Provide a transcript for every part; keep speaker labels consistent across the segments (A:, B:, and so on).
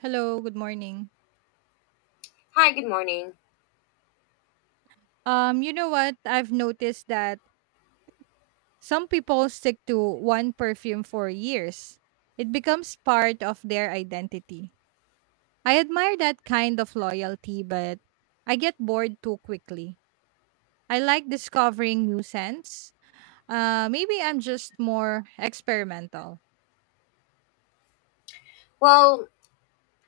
A: Hello, good morning.
B: Hi, good morning.
A: You know what? I've noticed that some people stick to one perfume for years. It becomes part of their identity. I admire that kind of loyalty, but I get bored too quickly. I like discovering new scents. Maybe I'm just more experimental.
B: Well,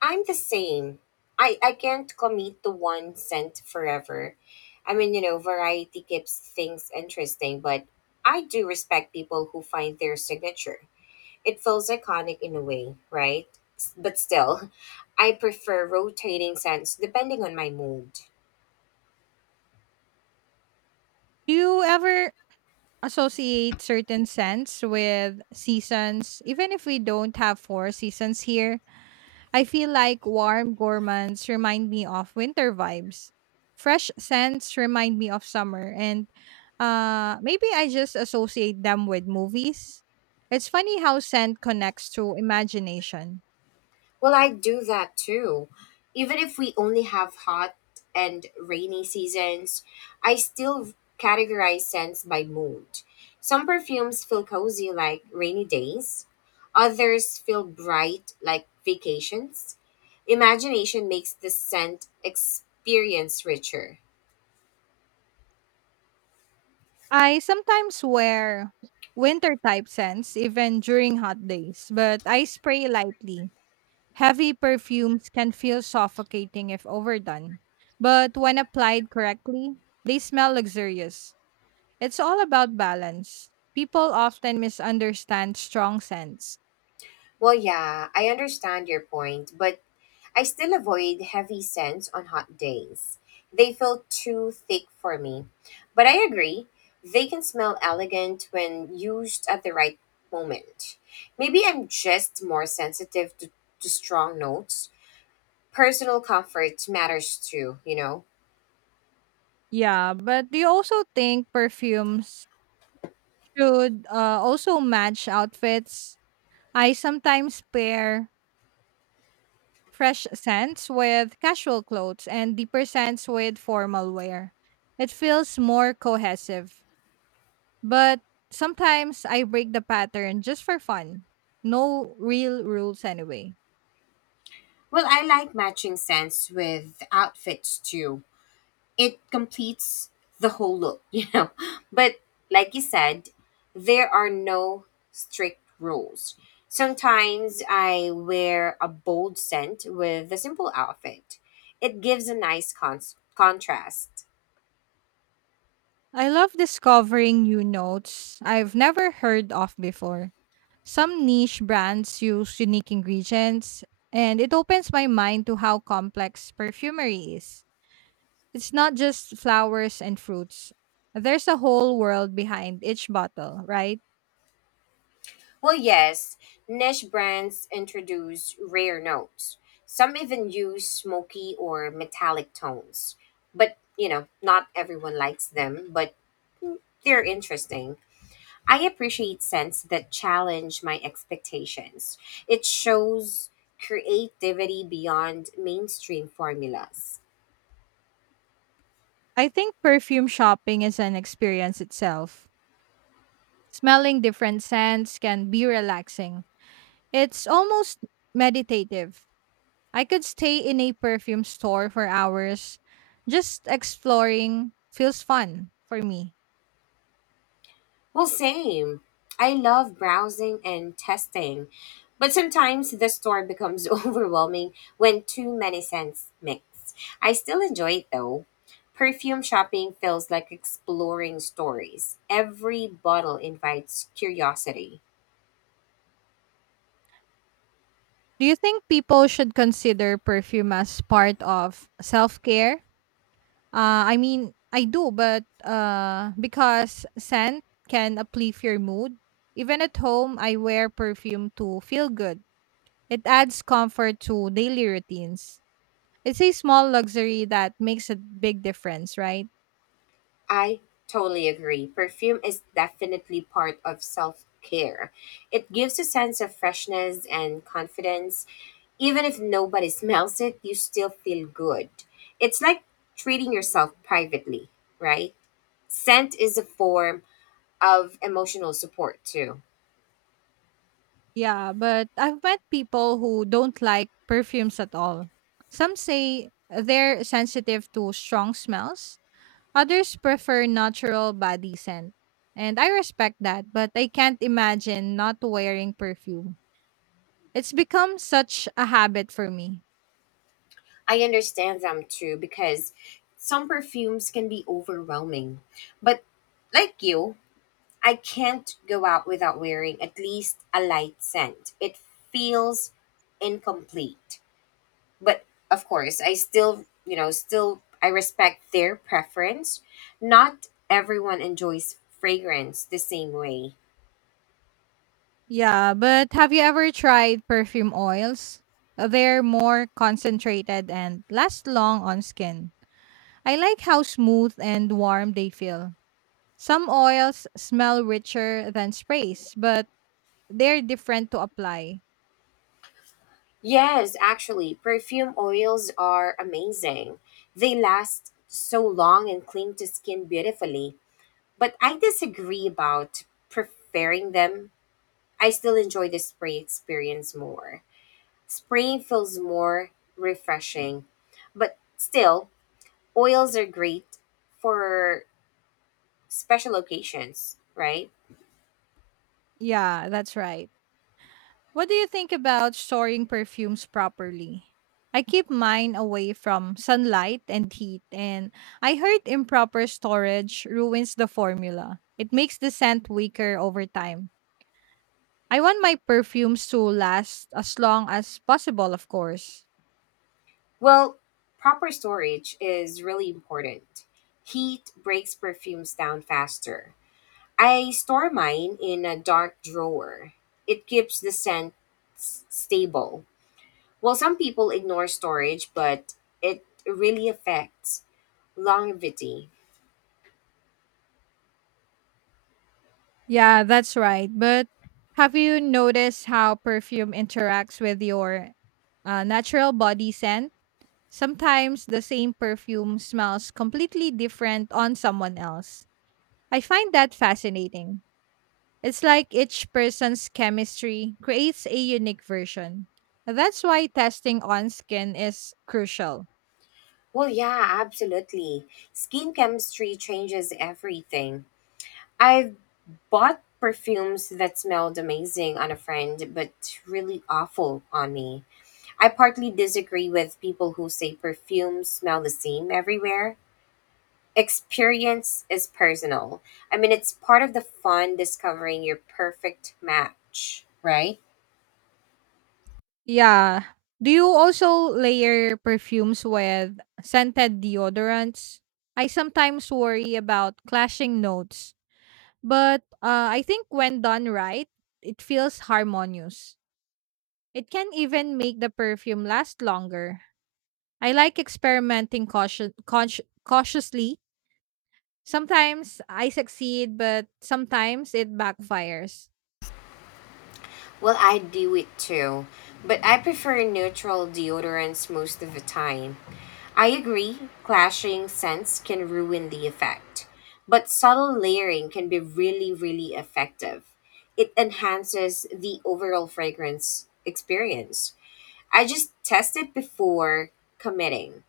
B: I'm the same. I can't commit to one scent forever. I mean, variety keeps things interesting, but I do respect people who find their signature. It feels iconic in a way, right? But still, I prefer rotating scents depending on my mood.
A: Do you ever associate certain scents with seasons, even if we don't have four seasons here? I feel like warm gourmands remind me of winter vibes. Fresh scents remind me of summer, and maybe I just associate them with movies. It's funny how scent connects to imagination.
B: Well, I do that too. Even if we only have hot and rainy seasons, I still categorize scents by mood. Some perfumes feel cozy like rainy days, others feel bright like vacations. Imagination makes the scent experience richer.
A: I sometimes wear winter type scents even during hot days, but I spray lightly. Heavy perfumes can feel suffocating if overdone, but when applied correctly, they smell luxurious. It's all about balance. People often misunderstand strong scents.
B: Well, yeah, I understand your point, but I still avoid heavy scents on hot days. They feel too thick for me. But I agree, they can smell elegant when used at the right moment. Maybe I'm just more sensitive to, strong notes. Personal comfort matters too, you know?
A: Yeah, but do you also think perfumes should, also match outfits? I sometimes pair fresh scents with casual clothes and deeper scents with formal wear. It feels more cohesive. But sometimes I break the pattern just for fun. No real rules anyway.
B: Well, I like matching scents with outfits too. It completes the whole look. But like you said, there are no strict rules. Sometimes I wear a bold scent with a simple outfit. It gives a nice contrast.
A: I love discovering new notes I've never heard of before. Some niche brands use unique ingredients, and it opens my mind to how complex perfumery is. It's not just flowers and fruits, there's a whole world behind each bottle, right?
B: Well, yes, niche brands introduce rare notes. Some even use smoky or metallic tones. But not everyone likes them, but they're interesting. I appreciate scents that challenge my expectations. It shows creativity beyond mainstream formulas.
A: I think perfume shopping is an experience itself. Smelling different scents can be relaxing. It's almost meditative. I could stay in a perfume store for hours. Just exploring feels fun for me.
B: Well, same. I love browsing and testing, but sometimes the store becomes overwhelming when too many scents mix. I still enjoy it though. Perfume shopping feels like exploring stories. Every bottle invites curiosity.
A: Do you think people should consider perfume as part of self care? I mean, I do, but because scent can uplift your mood. Even at home, I wear perfume to feel good. It adds comfort to daily routines. It's a small luxury that makes a big difference, right?
B: I totally agree. Perfume is definitely part of self care. It gives a sense of freshness and confidence. Even if nobody smells it, you still feel good. It's like treating yourself privately, right? Scent is a form of emotional support too.
A: Yeah, but I've met people who don't like perfumes at all. Some say they're sensitive to strong smells, others prefer natural body scent. And I respect that, but I can't imagine not wearing perfume. It's become such a habit for me.
B: I understand them too because some perfumes can be overwhelming. But like you, I can't go out without wearing at least a light scent. It feels incomplete. But of course, I still, still I respect their preference. Not everyone enjoys fragrance the same way.
A: Yeah, but have you ever tried perfume oils? They're more concentrated and last long on skin. I like how smooth and warm they feel. Some oils smell richer than sprays, but they're different to apply.
B: Yes, actually, perfume oils are amazing. They last so long and cling to skin beautifully. But I disagree about preferring them. I still enjoy the spray experience more. Spraying feels more refreshing. But still, oils are great for special occasions, right?
A: Yeah, that's right. What do you think about storing perfumes properly? I keep mine away from sunlight and heat, and I heard improper storage ruins the formula. It makes the scent weaker over time. I want my perfumes to last as long as possible, of course.
B: Well, proper storage is really important. Heat breaks perfumes down faster. I store mine in a dark drawer. It keeps the scent s- stable. Well, some people ignore storage, but it really affects longevity.
A: Yeah, that's right. But have you noticed how perfume interacts with your natural body scent? Sometimes the same perfume smells completely different on someone else. I find that fascinating. It's like each person's chemistry creates a unique version. That's why testing on skin is crucial.
B: Well, yeah, absolutely. Skin chemistry changes everything. I've bought perfumes that smelled amazing on a friend, but really awful on me. I partly disagree with people who say perfumes smell the same everywhere. Experience is personal. I mean, it's part of the fun discovering your perfect match, right?
A: Yeah. Do you also layer perfumes with scented deodorants? I sometimes worry about clashing notes, but I think when done right, it feels harmonious. It can even make the perfume last longer. I like experimenting cautiously. Sometimes I succeed, but sometimes it backfires.
B: Well, I do it too, but I prefer neutral deodorants most of the time. I agree, clashing scents can ruin the effect, but subtle layering can be really, really effective. It enhances the overall fragrance experience. I just tested before committing.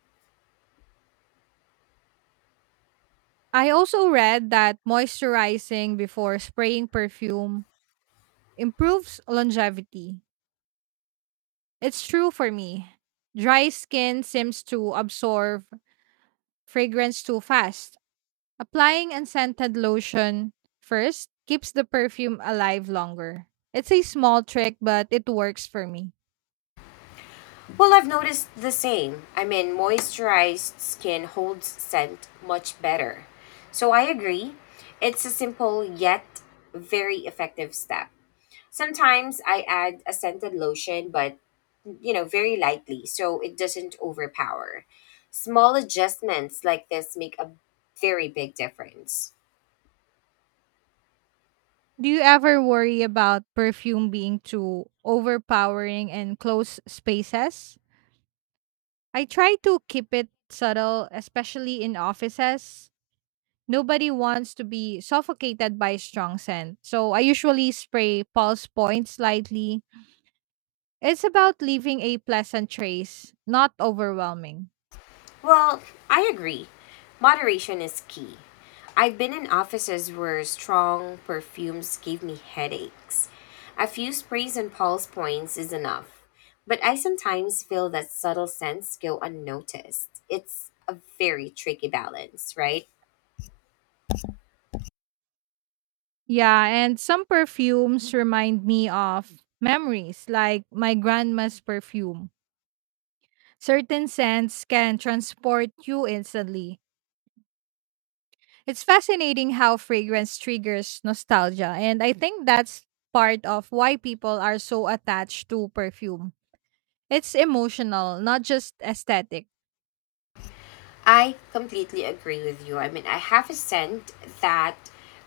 A: I also read that moisturizing before spraying perfume improves longevity. It's true for me. Dry skin seems to absorb fragrance too fast. Applying unscented lotion first keeps the perfume alive longer. It's a small trick, but it works for me.
B: Well, I've noticed the same. I mean, moisturized skin holds scent much better. So I agree. It's a simple yet very effective step. Sometimes I add a scented lotion, but you know, very lightly so it doesn't overpower. Small adjustments like this make a very big difference.
A: Do you ever worry about perfume being too overpowering in close spaces? I try to keep it subtle, especially in offices. Nobody wants to be suffocated by strong scent, so I usually spray pulse points lightly. It's about leaving a pleasant trace, not overwhelming.
B: Well, I agree. Moderation is key. I've been in offices where strong perfumes gave me headaches. A few sprays and pulse points is enough. But I sometimes feel that subtle scents go unnoticed. It's a very tricky balance, right?
A: Yeah, and some perfumes remind me of memories, like my grandma's perfume. Certain scents can transport you instantly. It's fascinating how fragrance triggers nostalgia, and I think that's part of why people are so attached to perfume. It's emotional, not just aesthetic.
B: I completely agree with you. I mean, I have a scent that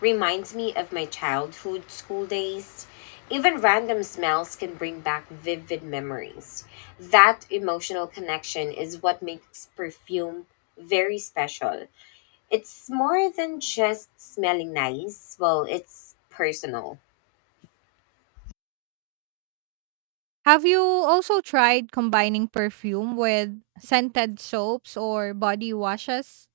B: reminds me of my childhood school days. Even random smells can bring back vivid memories. That emotional connection is what makes perfume very special. It's more than just smelling nice, well, it's personal.
A: Have you also tried combining perfume with scented soaps or body washes?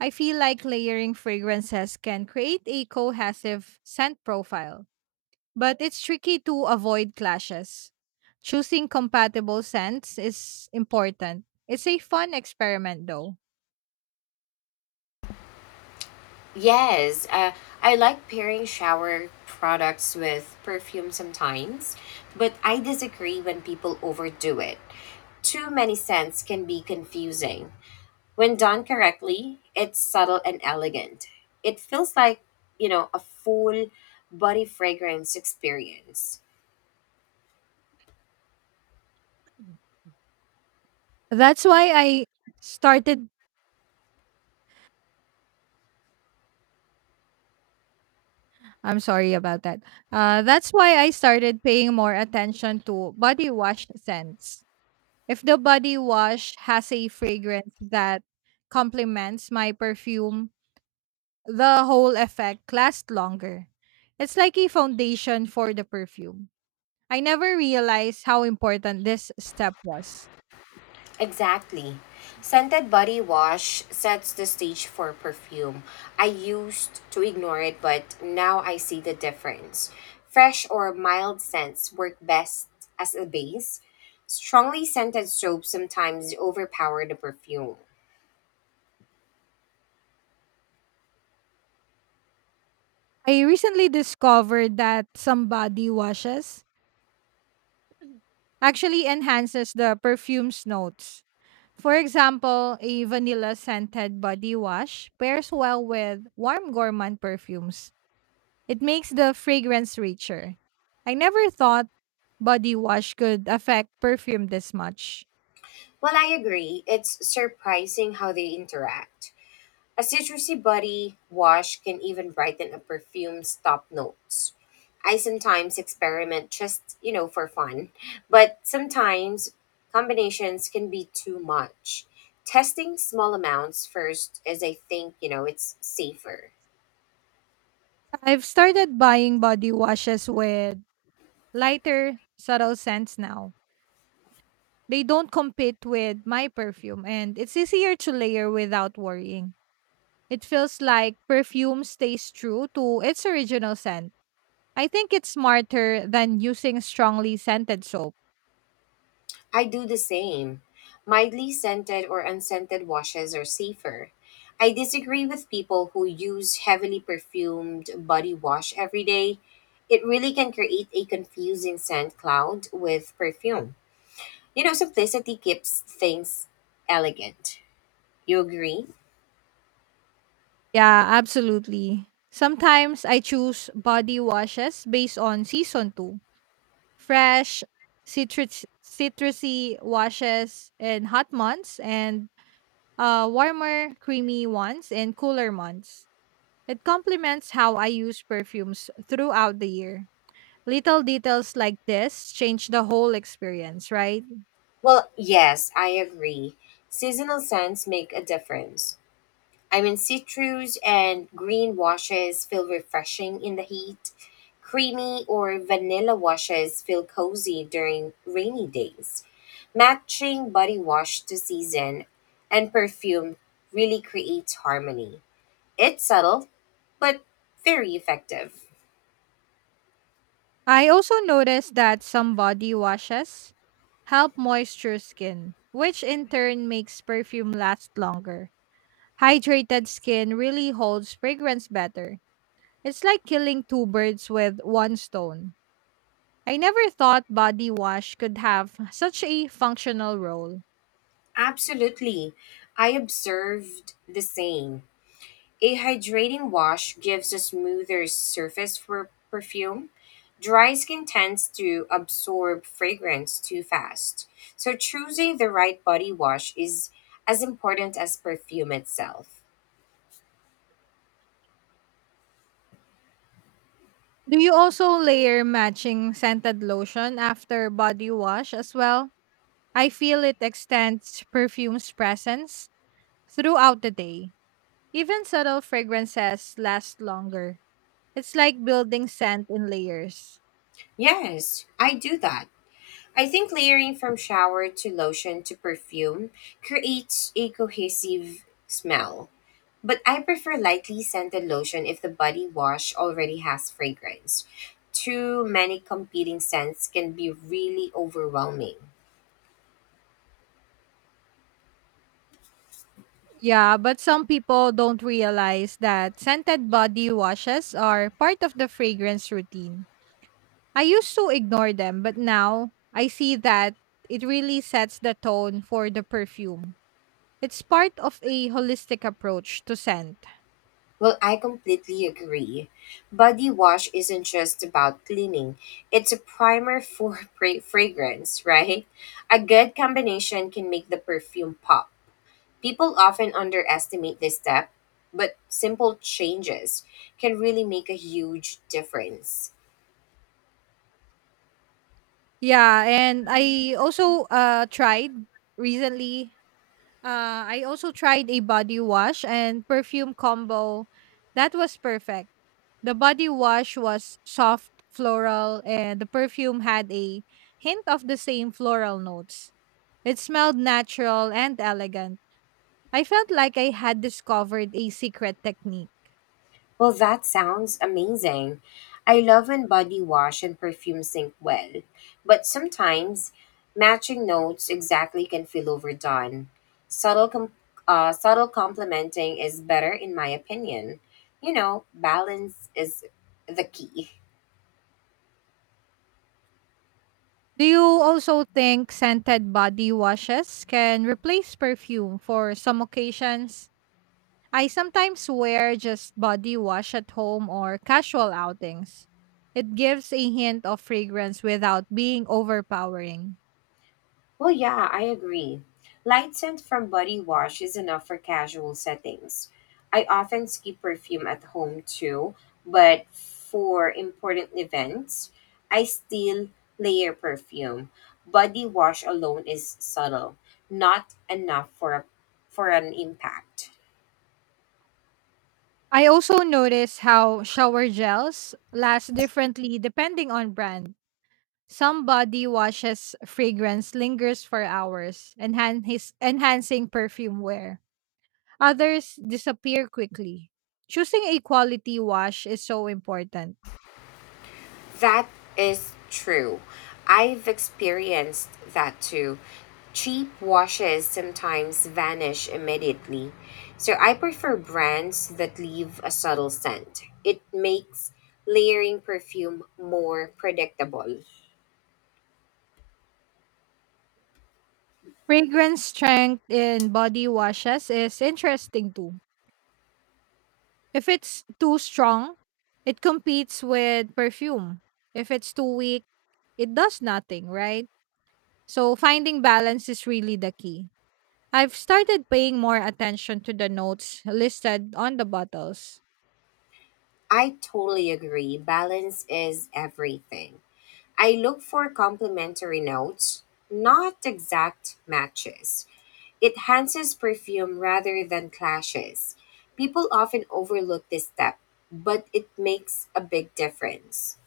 A: I feel like layering fragrances can create a cohesive scent profile, but it's tricky to avoid clashes. Choosing compatible scents is important. It's a fun experiment though.
B: Yes, I like pairing shower products with perfume sometimes, but I disagree when people overdo it. Too many scents can be confusing. When done correctly, it's subtle and elegant. It feels like, a full body fragrance experience.
A: That's why I started I'm sorry about that. That's why I started paying more attention to body wash scents. If the body wash has a fragrance that complements my perfume, the whole effect lasts longer. It's like a foundation for the perfume. I never realized how important this step was.
B: Exactly. Scented body wash sets the stage for perfume. I used to ignore it, but now I see the difference. Fresh or mild scents work best as a base. Strongly scented soaps sometimes overpower the perfume.
A: I recently discovered that somebody washes actually enhances the perfume's notes. For example, a vanilla scented body wash pairs well with warm gourmand perfumes. It makes the fragrance richer. I never thought body wash could affect perfume this much.
B: Well, I agree. It's surprising how they interact. A citrusy body wash can even brighten a perfume's top notes. I sometimes experiment just, for fun, but sometimes combinations can be too much. Testing small amounts first, as I think, it's safer.
A: I've started buying body washes with lighter, subtle scents now. They don't compete with my perfume, and it's easier to layer without worrying. It feels like perfume stays true to its original scent. I think it's smarter than using strongly scented soap.
B: I do the same. Mildly scented or unscented washes are safer. I disagree with people who use heavily perfumed body wash every day. It really can create a confusing scent cloud with perfume. Simplicity keeps things elegant. You agree?
A: Yeah, absolutely. Sometimes I choose body washes based on season too. Fresh, Citrusy washes in hot months and warmer, creamy ones in cooler months. It complements how I use perfumes throughout the year. Little details like this change the whole experience, right?
B: Well, yes, I agree. Seasonal scents make a difference. I mean, citrus and green washes feel refreshing in the heat. Creamy or vanilla washes feel cozy during rainy days. Matching body wash to season and perfume really creates harmony. It's subtle, but very effective.
A: I also noticed that some body washes help moisture skin, which in turn makes perfume last longer. Hydrated skin really holds fragrance better. It's like killing two birds with one stone. I never thought body wash could have such a functional role.
B: Absolutely. I observed the same. A hydrating wash gives a smoother surface for perfume. Dry skin tends to absorb fragrance too fast. So, choosing the right body wash is as important as perfume itself.
A: Do you also layer matching scented lotion after body wash as well? I feel it extends perfume's presence throughout the day. Even subtle fragrances last longer. It's like building scent in layers.
B: Yes, I do that. I think layering from shower to lotion to perfume creates a cohesive smell. But I prefer lightly scented lotion if the body wash already has fragrance. Too many competing scents can be really overwhelming.
A: Yeah, but some people don't realize that scented body washes are part of the fragrance routine. I used to ignore them, but now I see that it really sets the tone for the perfume. It's part of a holistic approach to scent.
B: Well, I completely agree. Body wash isn't just about cleaning, it's a primer for fragrance, right? A good combination can make the perfume pop. People often underestimate this step, but simple changes can really make a huge difference.
A: Yeah, and I also tried recently I also tried a body wash and perfume combo. That was perfect. The body wash was soft floral, and the perfume had a hint of the same floral notes. It smelled natural and elegant. I felt like I had discovered a secret technique.
B: Well, that sounds amazing. I love when body wash and perfume sync well, but sometimes matching notes exactly can feel overdone. Subtle, com- subtle complementing is better, in my opinion. Balance is the key.
A: Do you also think scented body washes can replace perfume for some occasions? I sometimes wear just body wash at home or casual outings. It gives a hint of fragrance without being overpowering.
B: Well, yeah, I agree. Light scent from body wash is enough for casual settings. I often skip perfume at home too, but for important events, I still layer perfume. Body wash alone is subtle, not enough for an impact.
A: I also notice how shower gels last differently depending on brand. Some body washes fragrance lingers for hours, enhancing perfume wear. Others disappear quickly. Choosing a quality wash is so important.
B: That is true. I've experienced that too. Cheap washes sometimes vanish immediately, so I prefer brands that leave a subtle scent. It makes layering perfume more predictable.
A: Fragrance strength in body washes is interesting too. If it's too strong, it competes with perfume. If it's too weak, it does nothing, right? So finding balance is really the key. I've started paying more attention to the notes listed on the bottles.
B: I totally agree. Balance is everything. I look for complementary notes, not exact matches. It enhances perfume rather than clashes. People often overlook this step, but it makes a big difference.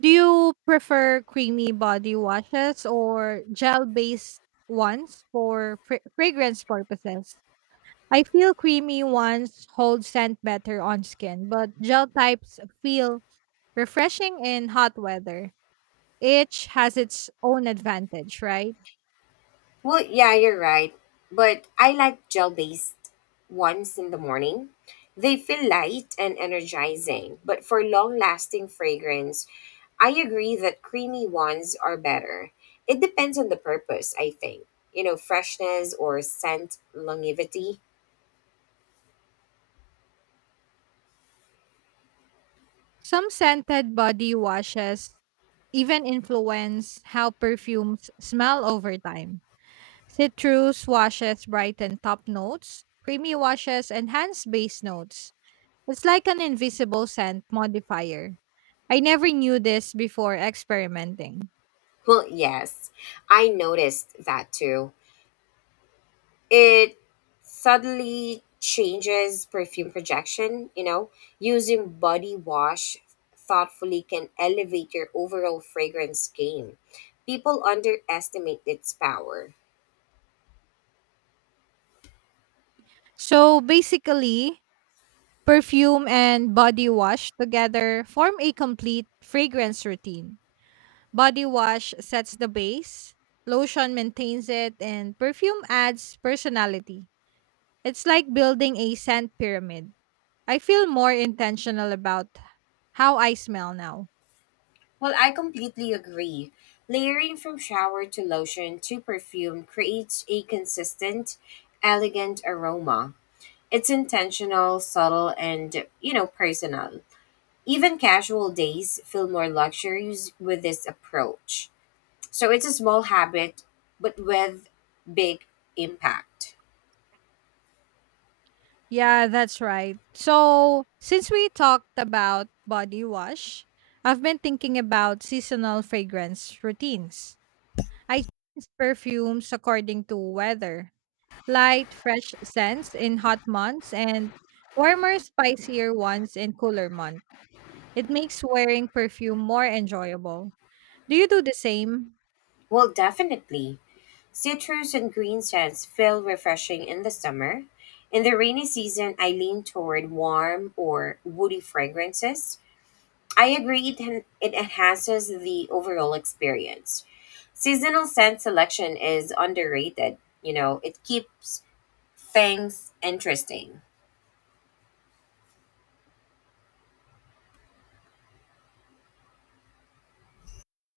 A: Do you prefer creamy body washes or gel based ones for fragrance purposes? I feel creamy ones hold scent better on skin, but gel types feel refreshing in hot weather. Each has its own advantage, right?
B: Well, yeah, you're right. But I like gel based ones in the morning. They feel light and energizing, but for long lasting fragrance, I agree that creamy ones are better. It depends on the purpose, I think. Freshness or scent longevity.
A: Some scented body washes even influence how perfumes smell over time. Citrus washes brighten top notes, creamy washes enhance base notes. It's like an invisible scent modifier. I never knew this before experimenting.
B: Well, yes, I noticed that too. It suddenly changes perfume projection, using body wash thoughtfully can elevate your overall fragrance game. People underestimate its power.
A: So basically, perfume and body wash together form a complete fragrance routine. Body wash sets the base, lotion maintains it, and perfume adds personality. It's like building a scent pyramid. I feel more intentional about how I smell now.
B: Well, I completely agree. Layering from shower to lotion to perfume creates a consistent, elegant aroma. It's intentional, subtle, and personal. Even casual days feel more luxurious with this approach. So it's a small habit, but with big impact.
A: Yeah, that's right. So, since we talked about body wash, I've been thinking about seasonal fragrance routines. I change perfumes according to weather. Light, fresh scents in hot months and warmer, spicier ones in cooler months. It makes wearing perfume more enjoyable. Do you do the same?
B: Well, definitely. Citrus and green scents feel refreshing in the summer. In the rainy season, I lean toward warm or woody fragrances. I agree it enhances the overall experience. Seasonal scent selection is underrated. It keeps things interesting.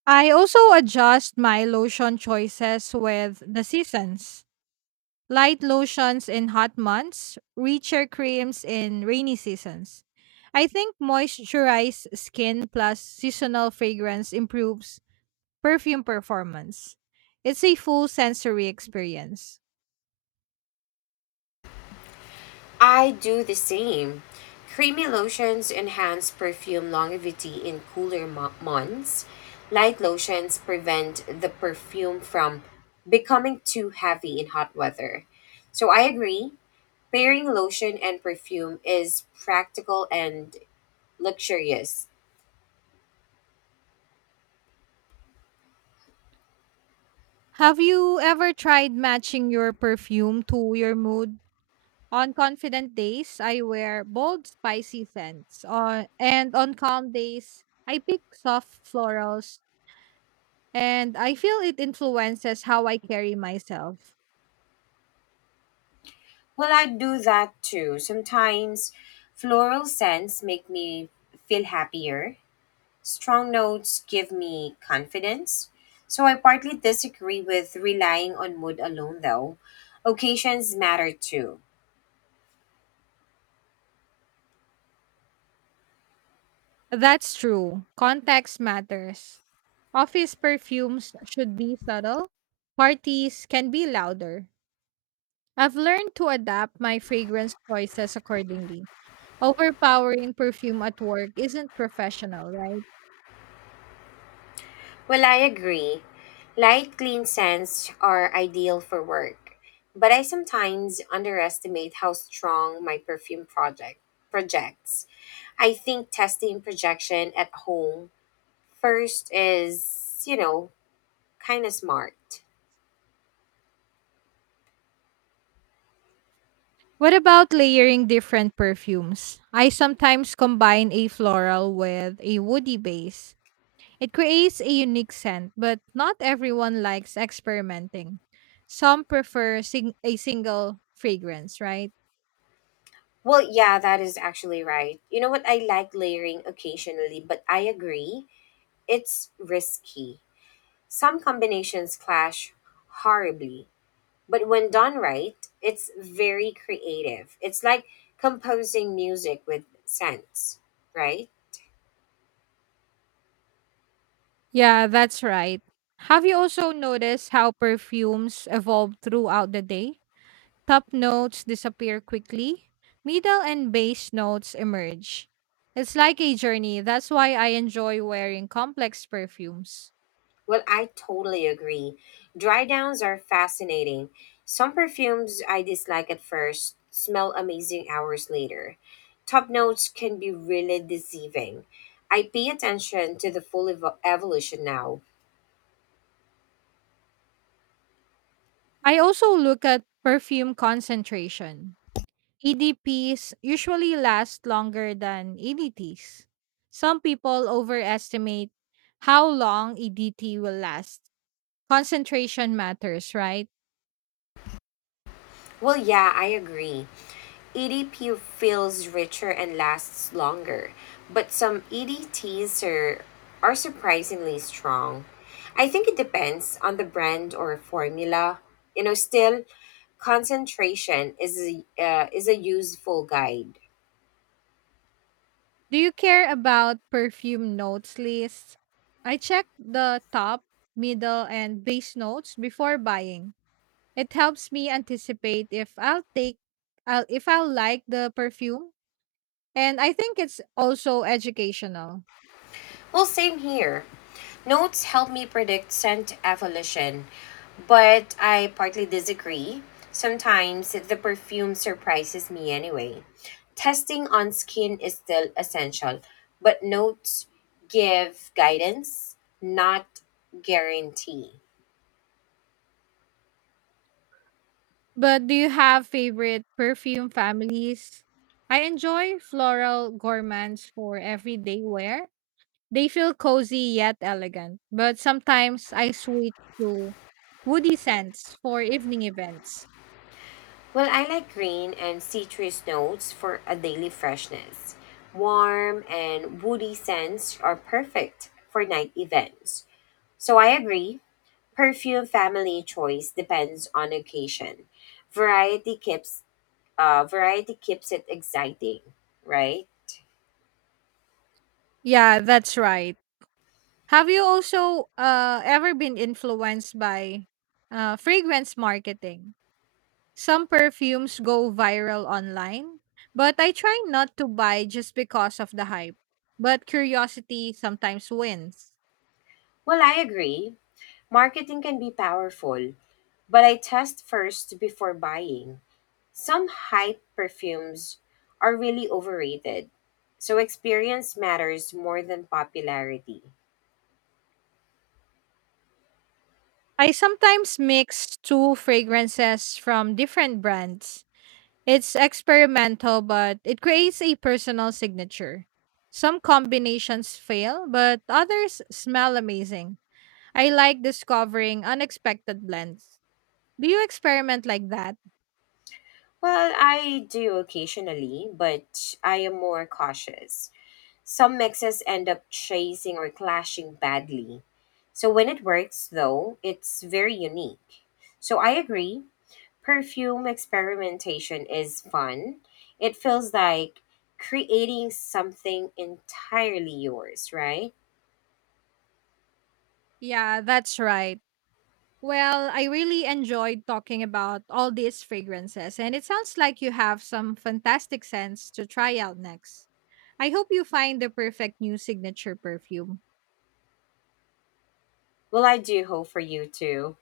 A: I also adjust my lotion choices with the seasons. Light lotions in hot months, richer creams in rainy seasons. I think moisturized skin plus seasonal fragrance improves perfume performance. It's a full sensory experience.
B: I do the same. Creamy lotions enhance perfume longevity in cooler months. Light lotions prevent the perfume from becoming too heavy in hot weather. So I agree, pairing lotion and perfume is practical and luxurious.
A: Have you ever tried matching your perfume to your mood? On confident days, I wear bold, spicy scents. On calm days, I pick soft florals, and I feel it influences how I carry myself.
B: Well, I do that too. Sometimes floral scents make me feel happier. Strong notes give me confidence. So I partly disagree with relying on mood alone, though. Occasions matter too.
A: That's true. Context matters. Office perfumes should be subtle. Parties can be louder. I've learned to adapt my fragrance choices accordingly. Overpowering perfume at work isn't professional, right?
B: Well, I agree. Light, clean scents are ideal for work, but I sometimes underestimate how strong my perfume projects. I think testing projection at home first is, kind of smart.
A: What about layering different perfumes? I sometimes combine a floral with a woody base. It creates a unique scent, but not everyone likes experimenting. Some prefer a single fragrance, right?
B: Well, yeah, that is actually right. You know what? I like layering occasionally, but I agree. It's risky. Some combinations clash horribly, but when done right, it's very creative. It's like composing music with sense, right?
A: Yeah, that's right. Have you also noticed how perfumes evolve throughout the day? Top notes disappear quickly, middle and base notes emerge. It's like a journey. That's why I enjoy wearing complex perfumes.
B: Well, I totally agree. Dry downs are fascinating. Some perfumes I dislike at first smell amazing hours later. Top notes can be really deceiving. I pay attention to the full evolution now.
A: I also look at perfume concentration. EDPs usually last longer than EDTs. Some people overestimate how long EDT will last. Concentration matters, right?
B: Well, yeah, I agree. EDP feels richer and lasts longer, but some EDTs are surprisingly strong. I think it depends on the brand or formula. Still, concentration is a useful guide.
A: Do you care about perfume notes lists? I check the top, middle, and base notes before buying. It helps me anticipate if if I'll like the perfume, and I think it's also educational.
B: Well, same here. Notes help me predict scent evolution, but I partly disagree. Sometimes the perfume surprises me anyway. Testing on skin is still essential, but notes give guidance, not guarantee.
A: But do you have favorite perfume families? I enjoy floral gourmands for everyday wear. They feel cozy yet elegant, but sometimes I switch to woody scents for evening events.
B: Well, I like green and citrus notes for a daily freshness. Warm and woody scents are perfect for night events. So I agree. Perfume family choice depends on occasion. Variety keeps variety keeps it exciting, right?
A: Yeah, that's right. Have you also ever been influenced by fragrance marketing? Some perfumes go viral online, but I try not to buy just because of the hype. But curiosity sometimes wins.
B: Well, I agree. Marketing can be powerful, but I test first before buying. Some hype perfumes are really overrated. So experience matters more than popularity.
A: I sometimes mix two fragrances from different brands. It's experimental, but it creates a personal signature. Some combinations fail, but others smell amazing. I like discovering unexpected blends. Do you experiment like that?
B: Well, I do occasionally, but I am more cautious. Some mixes end up chasing or clashing badly. So when it works, though, it's very unique. So I agree, perfume experimentation is fun. It feels like creating something entirely yours, right?
A: Yeah, that's right. Well, I really enjoyed talking about all these fragrances, and it sounds like you have some fantastic scents to try out next. I hope you find the perfect new signature perfume.
B: Well, I do hope for you too.